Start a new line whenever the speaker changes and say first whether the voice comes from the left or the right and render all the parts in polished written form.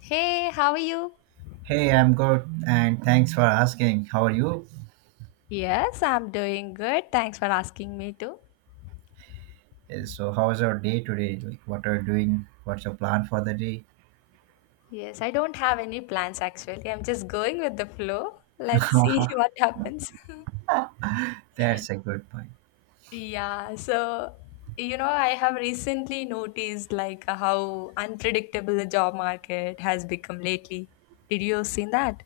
left: Hey, how are you?
right: Hey, I'm good, and thanks for asking. How are you?
left: Yes, I'm doing good. Thanks for asking me too.
right: So, how was your day today? Like, what are you doing? What's your plan for the day?
left: Yes, I don't have any plans actually. I'm just going with the flow. Let's see what happens.
right: That's a good point.
left: Yeah, so I have recently noticed like how unpredictable the job market has become lately. Did you seen that?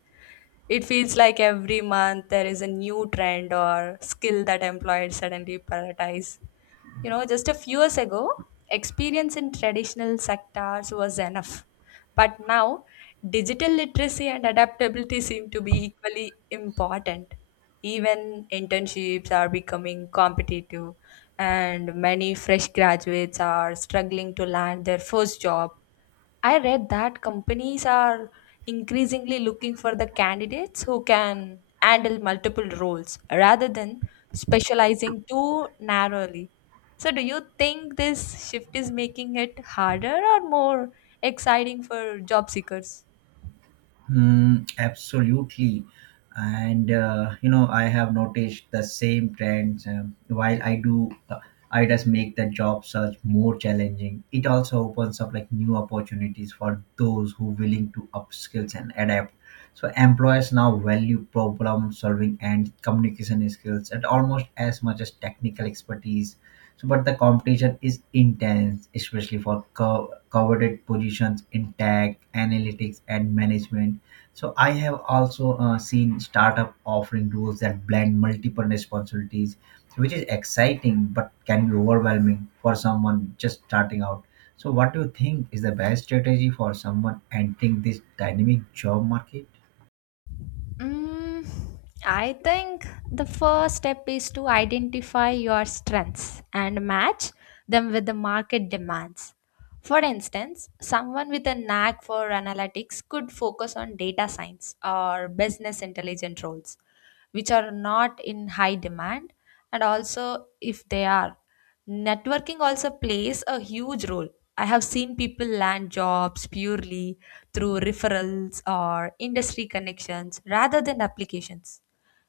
left: It feels like every month there is a new trend or skill that employers suddenly prioritize. Just a few years ago, experience in traditional sectors was enough. But now, digital literacy and adaptability seem to be equally important. Even internships are becoming competitive, and many fresh graduates are struggling to land their first job. I read that companies are increasingly looking for the candidates who can handle multiple roles rather than specializing too narrowly. So, do you think this shift is making it harder or more exciting for job seekers?
right: Mm, absolutely. And you know, I have noticed the same trends. While I do, I just make the job search more challenging. It also opens up like new opportunities for those who willing to upskills and adapt. So employers now value problem solving and communication skills at almost as much as technical expertise. So, but the competition is intense, especially for coveted positions in tech, analytics, and management, so I have also seen startup offering rules that blend multiple responsibilities, which is exciting but can be overwhelming for someone just starting out. So what do you think is the best strategy for someone entering this dynamic job market?
left: Mm, I think the first step is to identify your strengths and match them with the market demands. For instance, someone with a knack for analytics could focus on data science or business intelligence roles, which are not in high demand, and also, if they are, networking also plays a huge role. I have seen people land jobs purely through referrals or industry connections rather than applications.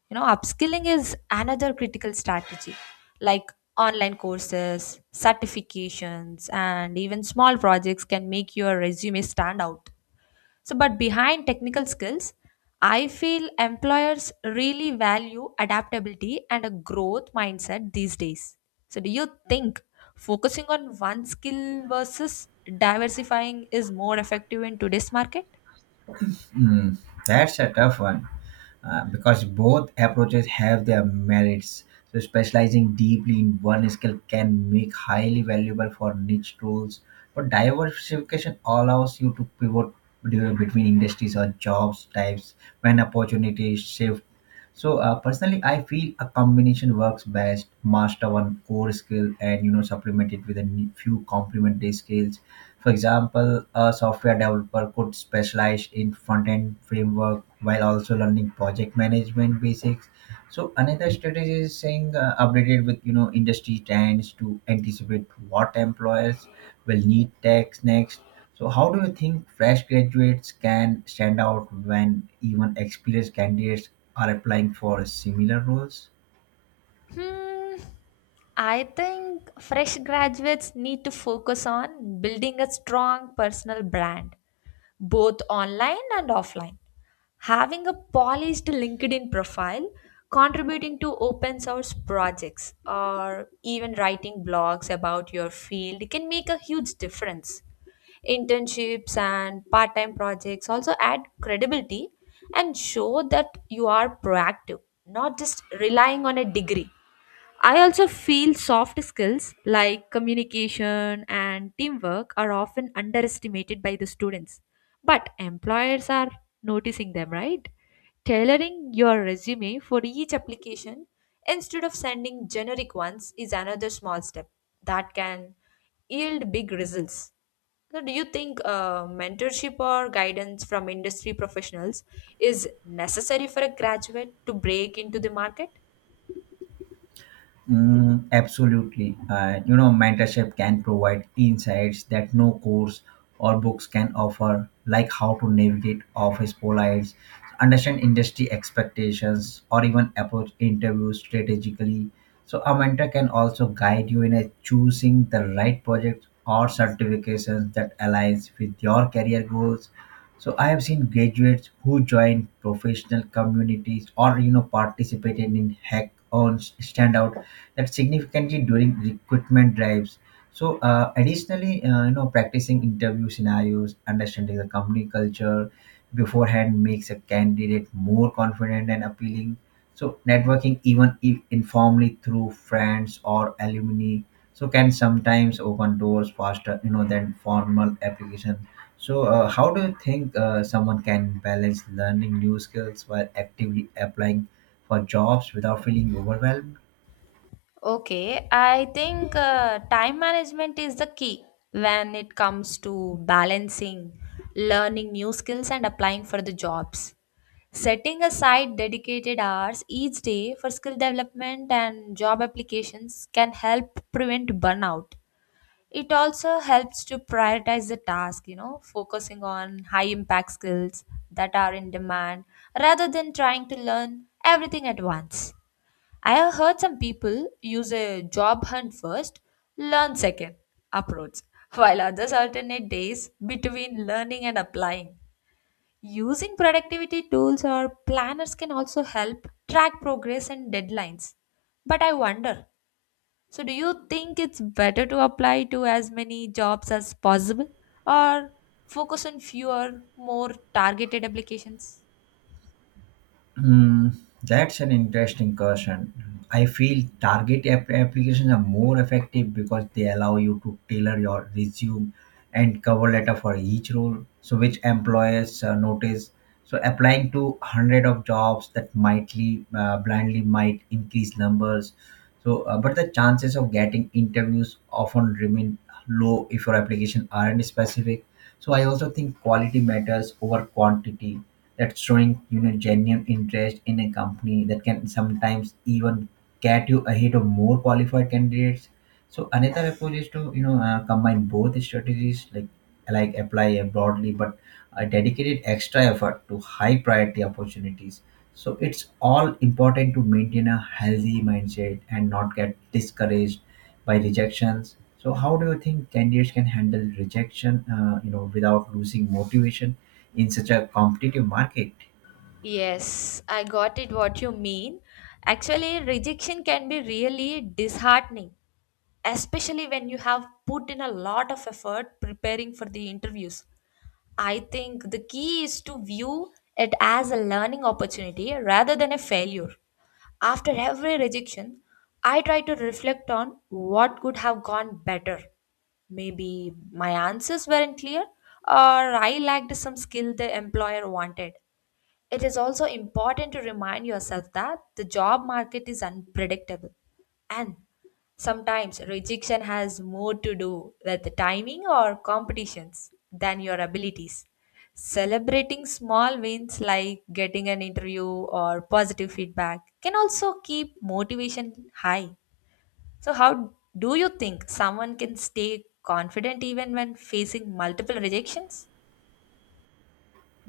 left: Upskilling is another critical strategy, like online courses, certifications, and even small projects can make your resume stand out. So, but behind technical skills, I feel employers really value adaptability and a growth mindset these days. So, do you think focusing on one skill versus diversifying is more effective in today's market?
right: Hmm, that's a tough one. Because both approaches have their merits. So, specializing deeply in one skill can make highly valuable for niche roles, but diversification allows you to pivot between industries or jobs types when opportunities shift. So, personally, I feel a combination works best. Master one core skill and you know supplement it with a few complementary skills. For example, a software developer could specialize in front end framework while also learning project management basics. So another strategy is saying updated with you know industry trends to anticipate what employers will need techs next. So how do you think fresh graduates can stand out when even experienced candidates are applying for similar roles?
left: Hmm, I think fresh graduates need to focus on building a strong personal brand, both online and offline. Having a polished LinkedIn profile, contributing to open source projects, or even writing blogs about your field can make a huge difference. Internships and part time projects also add credibility and show that you are proactive, not just relying on a degree. I also feel soft skills like communication and teamwork are often underestimated by the students, but employers are noticing them, right? Tailoring your resume for each application instead of sending generic ones is another small step that can yield big results. So, do you think mentorship or guidance from industry professionals is necessary for a graduate to break into the market?
right: Mm, absolutely. You know, mentorship can provide insights that no course or books can offer, like how to navigate office policies, understand industry expectations, or even approach interviews strategically. So, a mentor can also guide you in a choosing the right projects or certifications that aligns with your career goals. So, I have seen graduates who joined professional communities or you know participated in hackathons stand out that significantly during recruitment drives. So, additionally, you know, practicing interview scenarios, understanding the company culture beforehand makes a candidate more confident and appealing. So, networking, even if informally through friends or alumni, so can sometimes open doors faster, you know, than formal application. So, how do you think someone can balance learning new skills while actively applying for jobs without feeling overwhelmed?
left: Okay, I think time management is the key when it comes to balancing learning new skills and applying for the jobs. Setting aside dedicated hours each day for skill development and job applications can help prevent burnout. It also helps to prioritize the task, you know, focusing on high impact skills that are in demand rather than trying to learn everything at once. I have heard some people use a job hunt first, learn second approach, while others alternate days between learning and applying. Using productivity tools or planners can also help track progress and deadlines. But I wonder, so, do you think it's better to apply to as many jobs as possible, or focus on fewer, more targeted applications?
right: Hmm, that's an interesting question. I feel target applications are more effective because they allow you to tailor your resume and cover letter for each role, so which employers notice. So applying to hundred of jobs that mightly blindly might increase numbers. So, but the chances of getting interviews often remain low if your application aren't specific, so I also think quality matters over quantity. That's showing you know genuine interest in a company that can sometimes even get you ahead of more qualified candidates. So another approach is to you know combine both strategies, like apply a broadly but a dedicated extra effort to high priority opportunities. So it's all important to maintain a healthy mindset and not get discouraged by rejections. So how do you think candidates can handle rejection, you know, without losing motivation in such a competitive market?
left: Yes, I got it what you mean. Actually, rejection can be really disheartening, especially when you have put in a lot of effort preparing for the interviews. I think the key is to view it as a learning opportunity rather than a failure. After every rejection, I try to reflect on what could have gone better. Maybe my answers weren't clear, or I lacked some skill the employer wanted. It is also important to remind yourself that the job market is unpredictable, and sometimes rejection has more to do with timing or competitions than your abilities. Celebrating small wins like getting an interview or positive feedback can also keep motivation high. So, how do you think someone can stay confident even when facing multiple rejections?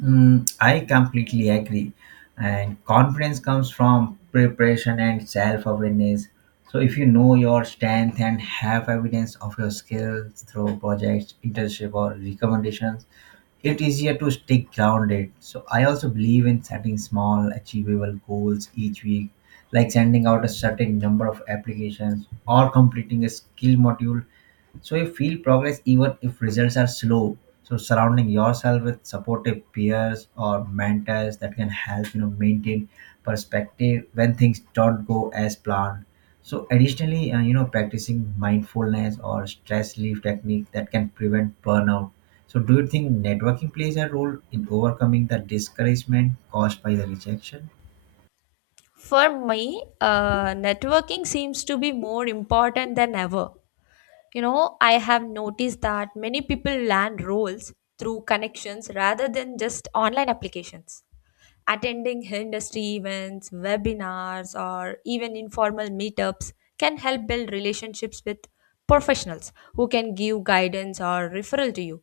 right: Mm, I completely agree. And confidence comes from preparation and self awareness. So, if you know your strength and have evidence of your skills through projects, internship, or recommendations, it's easier to stay grounded. So, I also believe in setting small, achievable goals each week, like sending out a certain number of applications or completing a skill module so you feel progress even if results are slow. So surrounding yourself with supportive peers or mentors that can help you know maintain perspective when things don't go as planned. So additionally, you know, practicing mindfulness or stress relief technique that can prevent burnout. So do you think networking plays a role in overcoming the discouragement caused by the rejection?
left: For me, networking seems to be more important than ever. You know, I have noticed that many people land roles through connections rather than just online applications. Attending industry events, webinars, or even informal meetups can help build relationships with professionals who can give guidance or referral to you.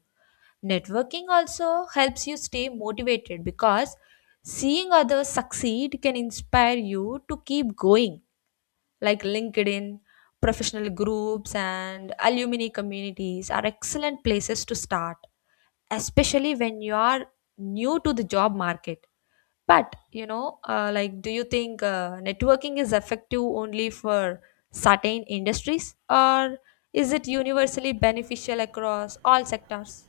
left: Networking also helps you stay motivated because seeing others succeed can inspire you to keep going. Like LinkedIn, professional groups, and alumni communities are excellent places to start, especially when you are new to the job market. But, like, do you think networking is effective only for certain industries, or is it universally beneficial across all sectors?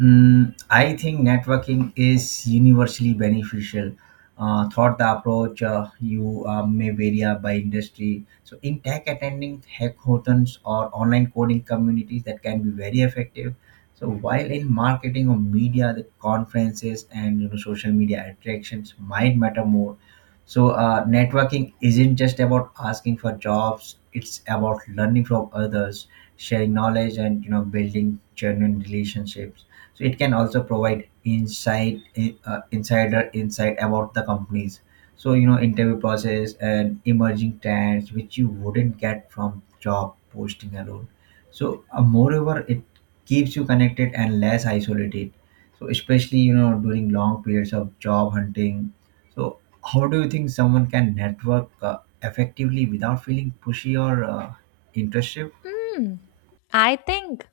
right: Mm, I think networking is universally beneficial. Thought the approach you may vary by industry. So, in tech, attending hackathons or online coding communities that can be very effective. So, while in marketing or media, the conferences and you know social media attractions might matter more. So, networking isn't just about asking for jobs; it's about learning from others, sharing knowledge, and you know building genuine relationships, so it can also provide insight insider insight about the companies, so you know interview process and emerging trends which you wouldn't get from job posting alone. So moreover, it keeps you connected and less isolated, so especially you know during long periods of job hunting. So how do you think someone can network effectively without feeling pushy or intrusive?
left: Hmm. I think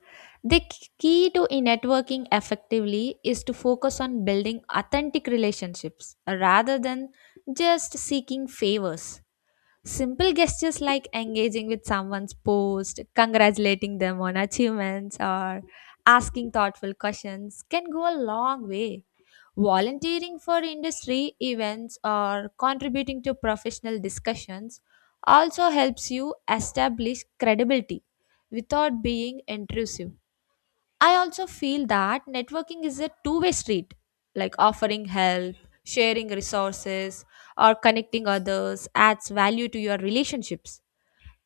left: the key to in networking effectively is to focus on building authentic relationships, rather than just seeking favors. Simple gestures like engaging with someone's post, congratulating them on achievements, or asking thoughtful questions can go a long way. Volunteering for industry events or contributing to professional discussions also helps you establish credibility without being intrusive. I also feel that networking is a two-way street, like offering help, sharing resources, or connecting others adds value to your relationships.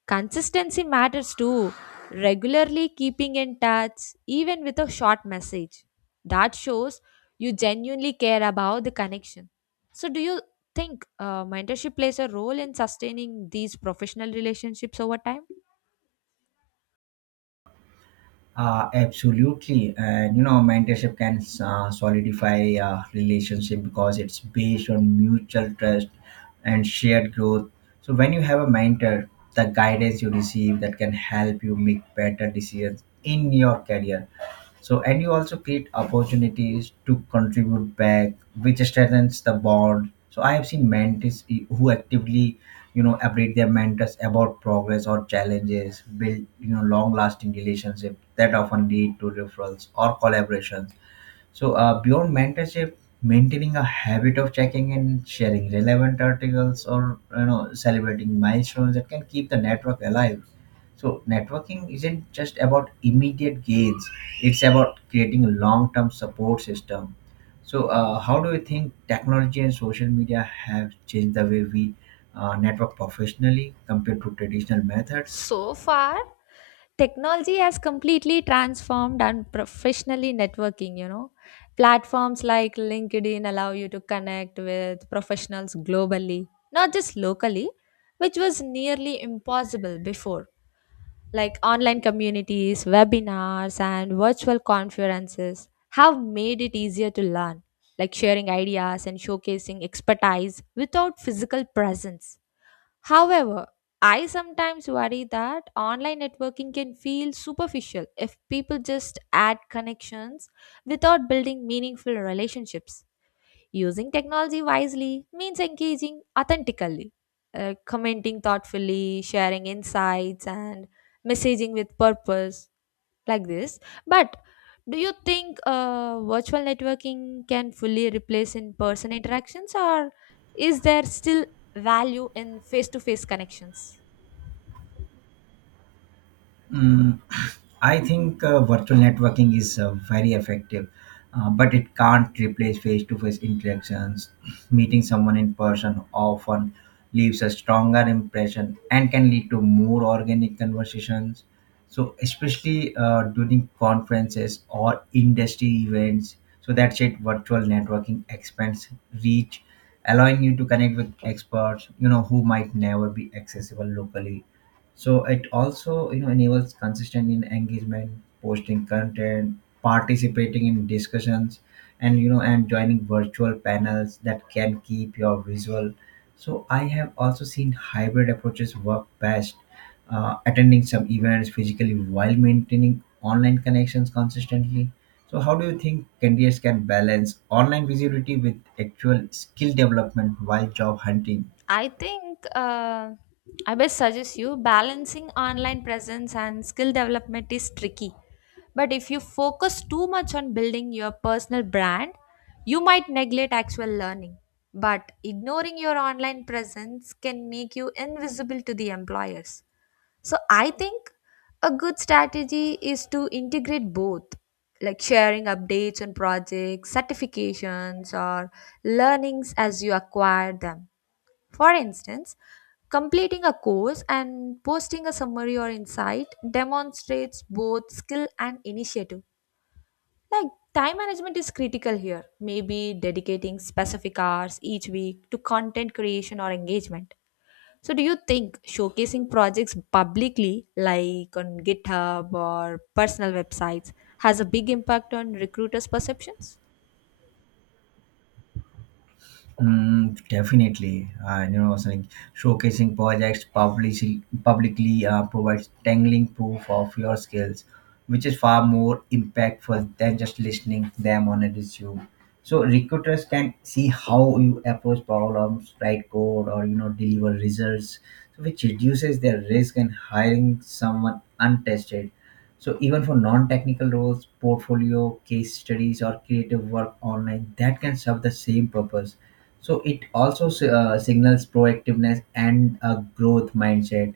left: Consistency matters too. Regularly keeping in touch, even with a short message, that shows you genuinely care about the connection. So, do you think mentorship plays a role in sustaining these professional relationships over time?
right: Absolutely, and you know, mentorship can solidify relationship because it's based on mutual trust and shared growth. So when you have a mentor, the guidance you receive that can help you make better decisions in your career, so, and you also create opportunities to contribute back, which strengthens the bond. So, I have seen mentors who actively, you know, update their mentors about progress or challenges, build, you know, long-lasting relationships that often lead to referrals or collaborations. So, beyond mentorship, maintaining a habit of checking and sharing relevant articles or you know celebrating milestones that can keep the network alive. So, networking isn't just about immediate gains; it's about creating a long-term support system. So, how do you think technology and social media have changed the way we network professionally compared to traditional methods?
left: So far, technology has completely transformed and professionally networking. Platforms like LinkedIn allow you to connect with professionals globally, not just locally, which was nearly impossible before. Like online communities, webinars, and virtual conferences have made it easier to learn, like sharing ideas and showcasing expertise without physical presence. However, I sometimes worry that online networking can feel superficial if people just add connections without building meaningful relationships. Using technology wisely means engaging authentically, commenting thoughtfully, sharing insights, and messaging with purpose like this. But do you think virtual networking can fully replace in person interactions, or is there still value in face to face connections?
right: Mm, I think virtual networking is very effective, but it can't replace face to face interactions. Meeting someone in person often leaves a stronger impression and can lead to more organic conversations. So, especially during conferences or industry events, so that's it. Virtual networking expands reach, allowing you to connect with experts, you know, who might never be accessible locally. So it also you know enables consistent in engagement, posting content, participating in discussions, and you know and joining virtual panels that can keep your visual. So I have also seen hybrid approaches work best, attending some events physically while maintaining online connections consistently. So how do you think candidates can balance online visibility with actual skill development while job hunting?
left: I think I best suggest you balancing online presence and skill development is tricky, but if you focus too much on building your personal brand, you might neglect actual learning. But ignoring your online presence can make you invisible to the employers. So I think a good strategy is to integrate both, like sharing updates on projects, certifications, or learnings as you acquire them. For instance, completing a course and posting a summary or insight demonstrates both skill and initiative. Like time management is critical here, maybe dedicating specific hours each week to content creation or engagement. So, do you think showcasing projects publicly, like on GitHub or personal websites, has a big impact on recruiters' perceptions?
right: Mm, definitely, and you know, saying showcasing projects publicly provides tangling proof of your skills, which is far more impactful than just listening them on a resume. So recruiters can see how you approach problems, write code, or you know deliver results, which reduces their risk in hiring someone untested. So even for non-technical roles, portfolio, case studies, or creative work online, that can serve the same purpose. So it also signals proactiveness and a growth mindset,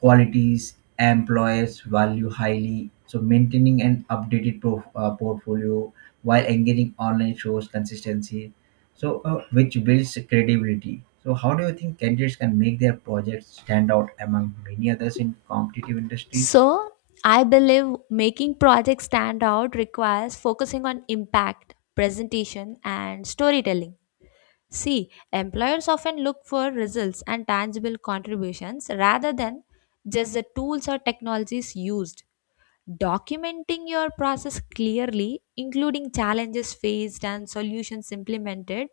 right: qualities employers value highly. So maintaining an updated pro portfolio while engaging online shows consistency. So which builds credibility. So how do you think candidates can make their projects stand out among many others in competitive industries?
left: So, I believe making projects stand out requires focusing on impact, presentation, and storytelling. See, employers often look for results and tangible contributions rather than just the tools or technologies used. Documenting your process clearly, including challenges faced and solutions implemented,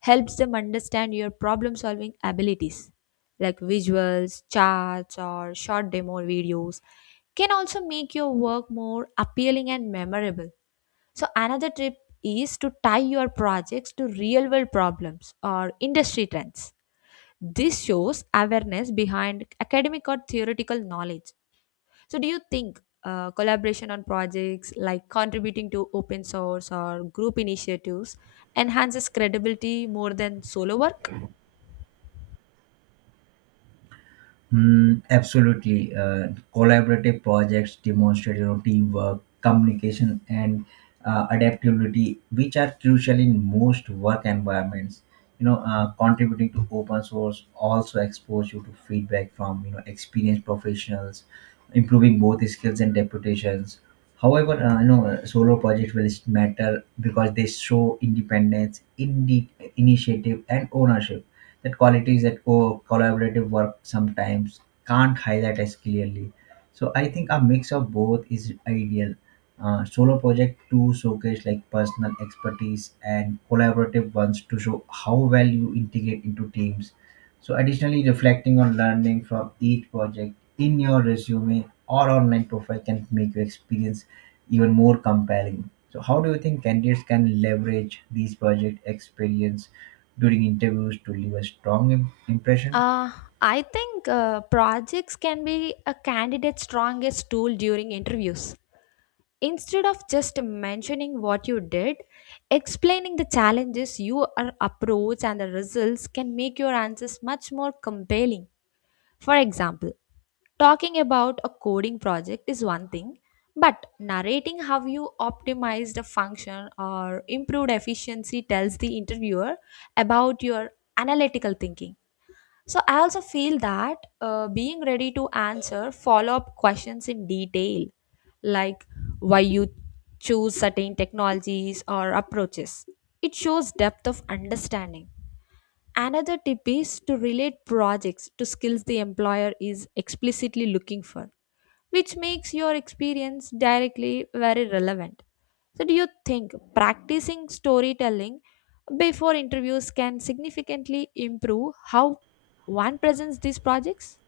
left: helps them understand your problem solving abilities. Like visuals, charts, or short demo videos can also make your work more appealing and memorable. So, another tip is to tie your projects to real world problems or industry trends. This shows awareness behind academic or theoretical knowledge. So, do you think collaboration on projects like contributing to open source or group initiatives enhances credibility more than solo work?
right: Mm, absolutely. Collaborative projects demonstrate you know, teamwork, communication, and adaptability, which are crucial in most work environments. You know, contributing to open source also expose you to feedback from you know experienced professionals, improving both skills and reputations. However, you know, solo projects will matter because they show independence, initiative, and ownership, that qualities that collaborative work sometimes can't highlight as clearly. So I think a mix of both is ideal. Solo project to showcase like personal expertise and collaborative ones to show how well you integrate into teams, so, additionally, reflecting on learning from each project in your resume or online profile can make your experience even more compelling. So, how do you think candidates can leverage these project experience during interviews to leave a strong impression?
left: Uh, I think projects can be a candidate's strongest tool during interviews. Instead of just mentioning what you did, explaining the challenges you are approach and the results can make your answers much more compelling. For example, talking about a coding project is one thing, but narrating how you optimized a function or improved efficiency tells the interviewer about your analytical thinking. So, I also feel that being ready to answer follow up questions in detail, like why you choose certain technologies or approaches, it shows depth of understanding. Another tip is to relate projects to skills the employer is explicitly looking for, which makes your experience directly very relevant. So, do you think practicing storytelling before interviews can significantly improve how one presents these projects?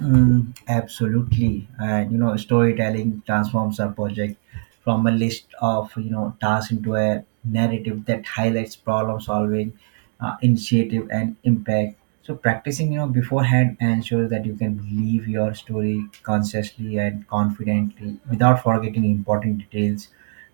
right: Mm, absolutely. And you know, storytelling transforms a project from a list of you know tasks into a narrative that highlights problem solving, initiative, and impact. So practicing, you know, beforehand ensures that you can believe your story consciously and confidently without forgetting important details.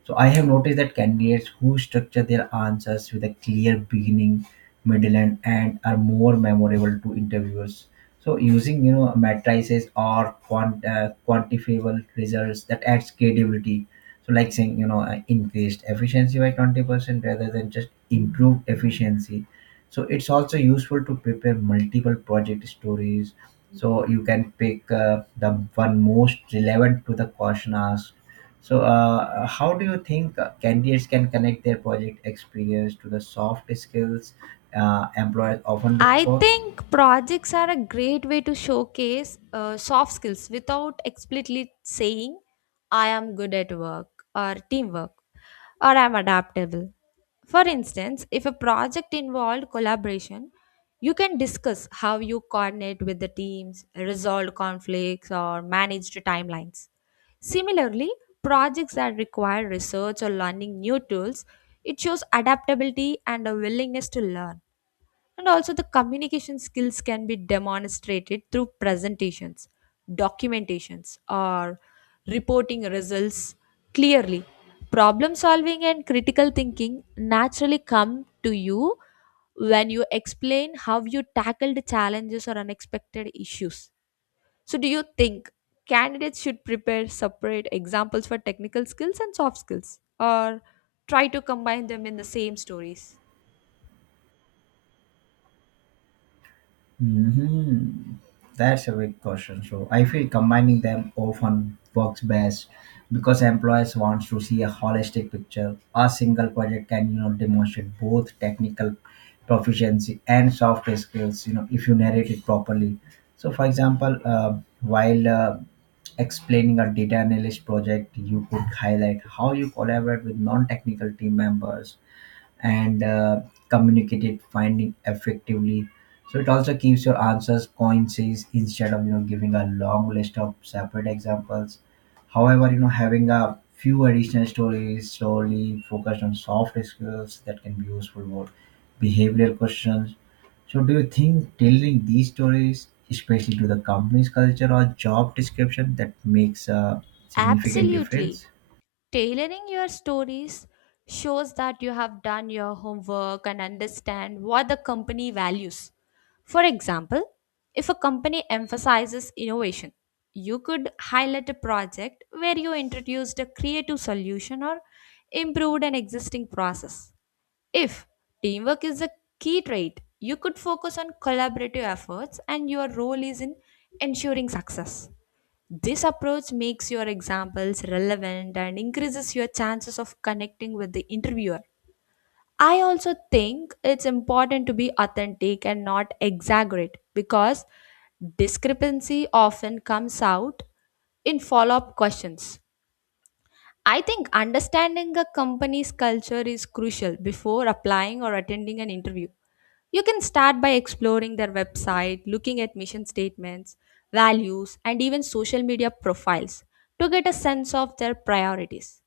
right: So I have noticed that candidates who structure their answers with a clear beginning, middle, and end are more memorable to interviewers, so using you know matrices or quantifiable results that adds credibility. So like saying you know increased efficiency by 20% rather than just improved efficiency. So it's also useful to prepare multiple project stories. So you can pick the one most relevant to the question asked. So how do you think candidates can connect their project experience to the soft skills employers often look
left: I
right: for?
left: think projects are a great way to showcase soft skills without explicitly saying I am good at work, or teamwork, or I'm adaptable. For instance, if a project involved collaboration, you can discuss how you coordinate with the teams, resolve conflicts, or managed timelines. Similarly, projects that require research or learning new tools, it shows adaptability and a willingness to learn. And also, the communication skills can be demonstrated through presentations, documentations, or reporting results clearly. Problem solving and critical thinking naturally come to you when you explain how you tackled challenges or unexpected issues. So, do you think candidates should prepare separate examples for technical skills and soft skills, or try to combine them in the same stories?
right: Hmm, that's a big question. So I feel combining them often works best because employers want to see a holistic picture. A single project can demonstrate both technical proficiency and soft skills. You know if you narrate it properly. So for example, while explaining a data analyst project, you could highlight how you collaborate with non-technical team members and communicate it finding effectively, so it also keeps your answers coincides instead of giving a long list of separate examples. However, having a few additional stories solely focused on soft skills that can be useful for behavioral questions. So do you think tailoring these stories especially to the company's culture or job description that makes a significant
left: Absolutely.
right: difference?
left: Tailoring your stories shows that you have done your homework and understand what the company values. For example, if a company emphasizes innovation, you could highlight a project where you introduced a creative solution or improved an existing process. If teamwork is a key trait, you could focus on collaborative efforts and your role is in ensuring success. This approach makes your examples relevant and increases your chances of connecting with the interviewer. I also think it's important to be authentic and not exaggerate because discrepancy often comes out in follow up questions. I think understanding a company's culture is crucial before applying or attending an interview. You can start by exploring their website, looking at mission statements, values, and even social media profiles to get a sense of their priorities.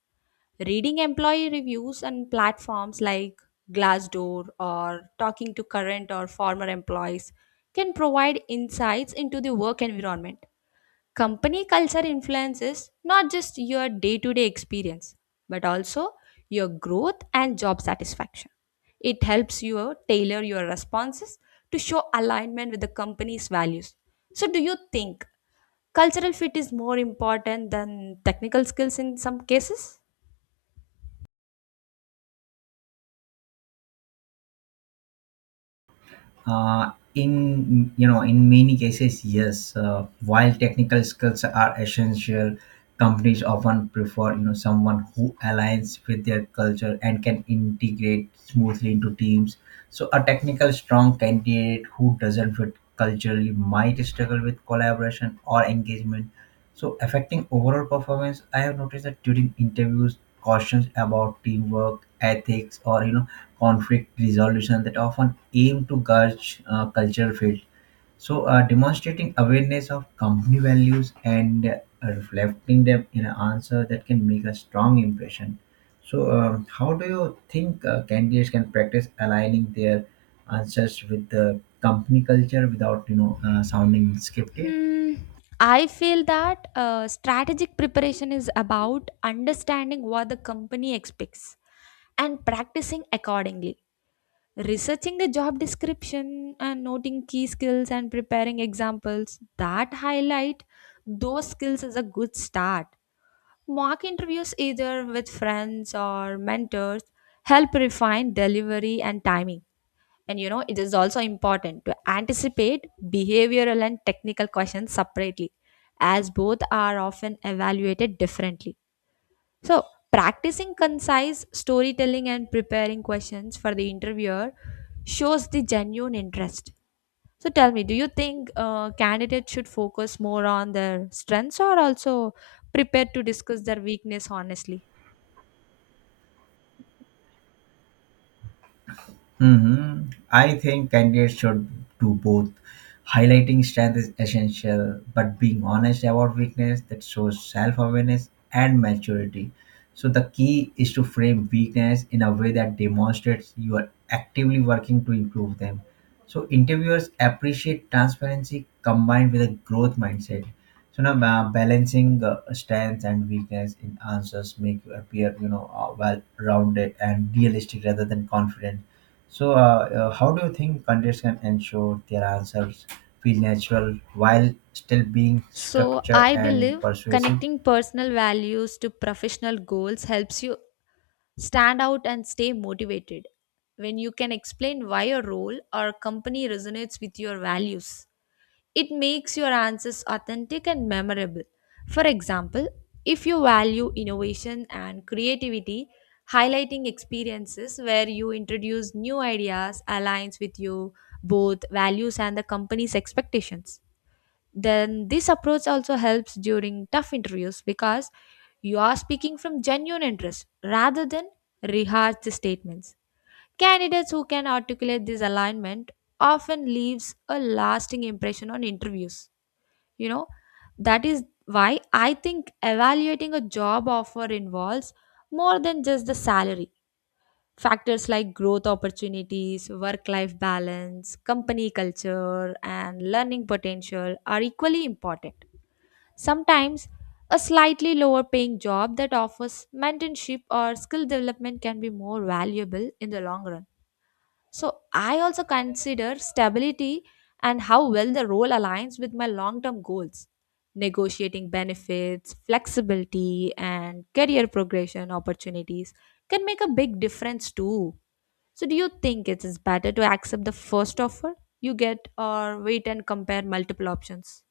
left: Reading employee reviews on platforms like Glassdoor or talking to current or former employees can provide insights into the work environment. Company culture influences not just your day to day experience, but also your growth and job satisfaction. It helps you tailor your responses to show alignment with the company's values. So, do you think cultural fit is more important than technical skills in some cases?
right: In many cases, yes. While technical skills are essential, companies often prefer someone who aligns with their culture and can integrate smoothly into teams. So, a technical strong candidate who doesn't fit culturally might struggle with collaboration or engagement. So, affecting overall performance, I have noticed that during interviews, cautions about teamwork, ethics, or conflict resolution that often aim to gauge cultural field. So, demonstrating awareness of company values and reflecting them in an answer that can make a strong impression. So, how do you think candidates can practice aligning their answers with the company culture without sounding scripted?
left: Hmm. I feel that strategic preparation is about understanding what the company expects and practicing accordingly. Researching the job description and noting key skills and preparing examples that highlight those skills is a good start. Mock interviews, either with friends or mentors, help refine delivery and timing. And you know, it is also important to anticipate behavioral and technical questions separately, as both are often evaluated differently. So, practicing concise storytelling and preparing questions for the interviewer shows the genuine interest. So, tell me, do you think candidates should focus more on their strengths or also prepared to discuss their weakness honestly?
right: Hmm. I think candidates should do both. Highlighting strength is essential, but being honest about weakness that shows self awareness and maturity. So, the key is to frame weakness in a way that demonstrates you are actively working to improve them. So, interviewers appreciate transparency combined with a growth mindset. So, now balancing strengths and weakness in answers make you appear, well rounded and realistic rather than confident. So, how do you think countries can ensure their answers feel natural while still being
left: So,
right: structured
left: I
right: and
left: believe
right: persuasive?
left: connecting personal values to professional goals helps you stand out and stay motivated when you can explain why your role or company resonates with your values. It makes your answers authentic and memorable. For example, if you value innovation and creativity, highlighting experiences where you introduce new ideas aligns with you both values and the company's expectations. Then this approach also helps during tough interviews because you are speaking from genuine interest rather than rehearsed statements. Candidates who can articulate this alignment often leaves a lasting impression on interviews you know that is why I think evaluating a job offer involves more than just the salary. Factors like growth opportunities, work life balance, company culture, and learning potential are equally important. Sometimes a slightly lower paying job that offers mentorship or skill development can be more valuable in the long run. So I also consider stability and how well the role aligns with my long term goals. Negotiating benefits, flexibility, and career progression opportunities can make a big difference too. So, do you think it is better to accept the first offer you get or wait and compare multiple options?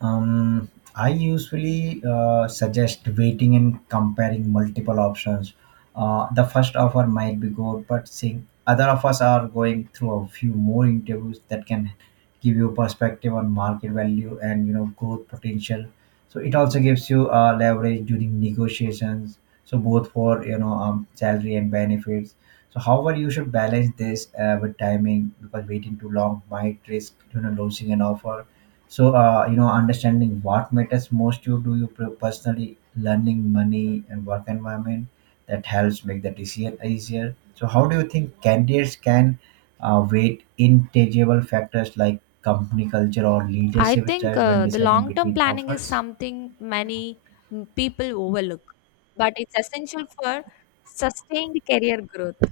right: Um, I usually suggest waiting and comparing multiple options. The first offer might be good, but seeing other offers are going through a few more interviews that can give you perspective on market value and growth potential. So it also gives you leverage during negotiations. So both for salary and benefits. So however, you should balance this with timing because waiting too long might risk losing an offer. So understanding what matters most to you, do you personally learning money and work environment that helps make the decision easier. So how do you think candidates can weight intangible factors like company culture or
left: I
right: leadership
left: think
right: styles when
left: the
right: deciding
left: long term
right: between
left: planning is
right: offers?
left: something many people overlook, but it's essential for sustained career growth.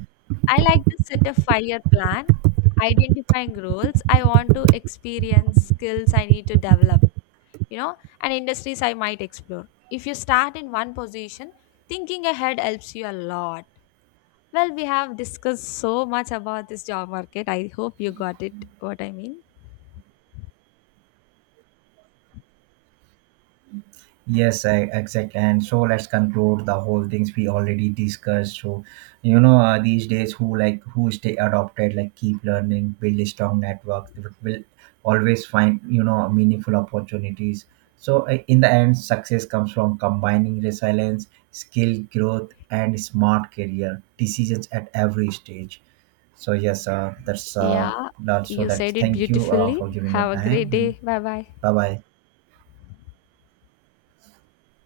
left: I like to set a 5 year plan, identifying roles I want to experience, skills I need to develop, you know, and industries I might explore. If you start in one position, thinking ahead helps you a lot. Well, we have discussed so much about this job market. I hope you got it what I mean.
right: Yes, exactly. And so let's conclude the whole things we already discussed. So, these days who like who stay adopted, like keep learning, build a strong network, will always find meaningful opportunities. So in the end, success comes from combining resilience, skill growth, and smart career decisions at every stage. So yes,
left: Yeah,
right: that. So
left: you
right: that's
left: said it
right: thank you for
left: beautifully.
right: giving your
left: Have a great
right: time and
left: day. Bye bye.
right: bye bye.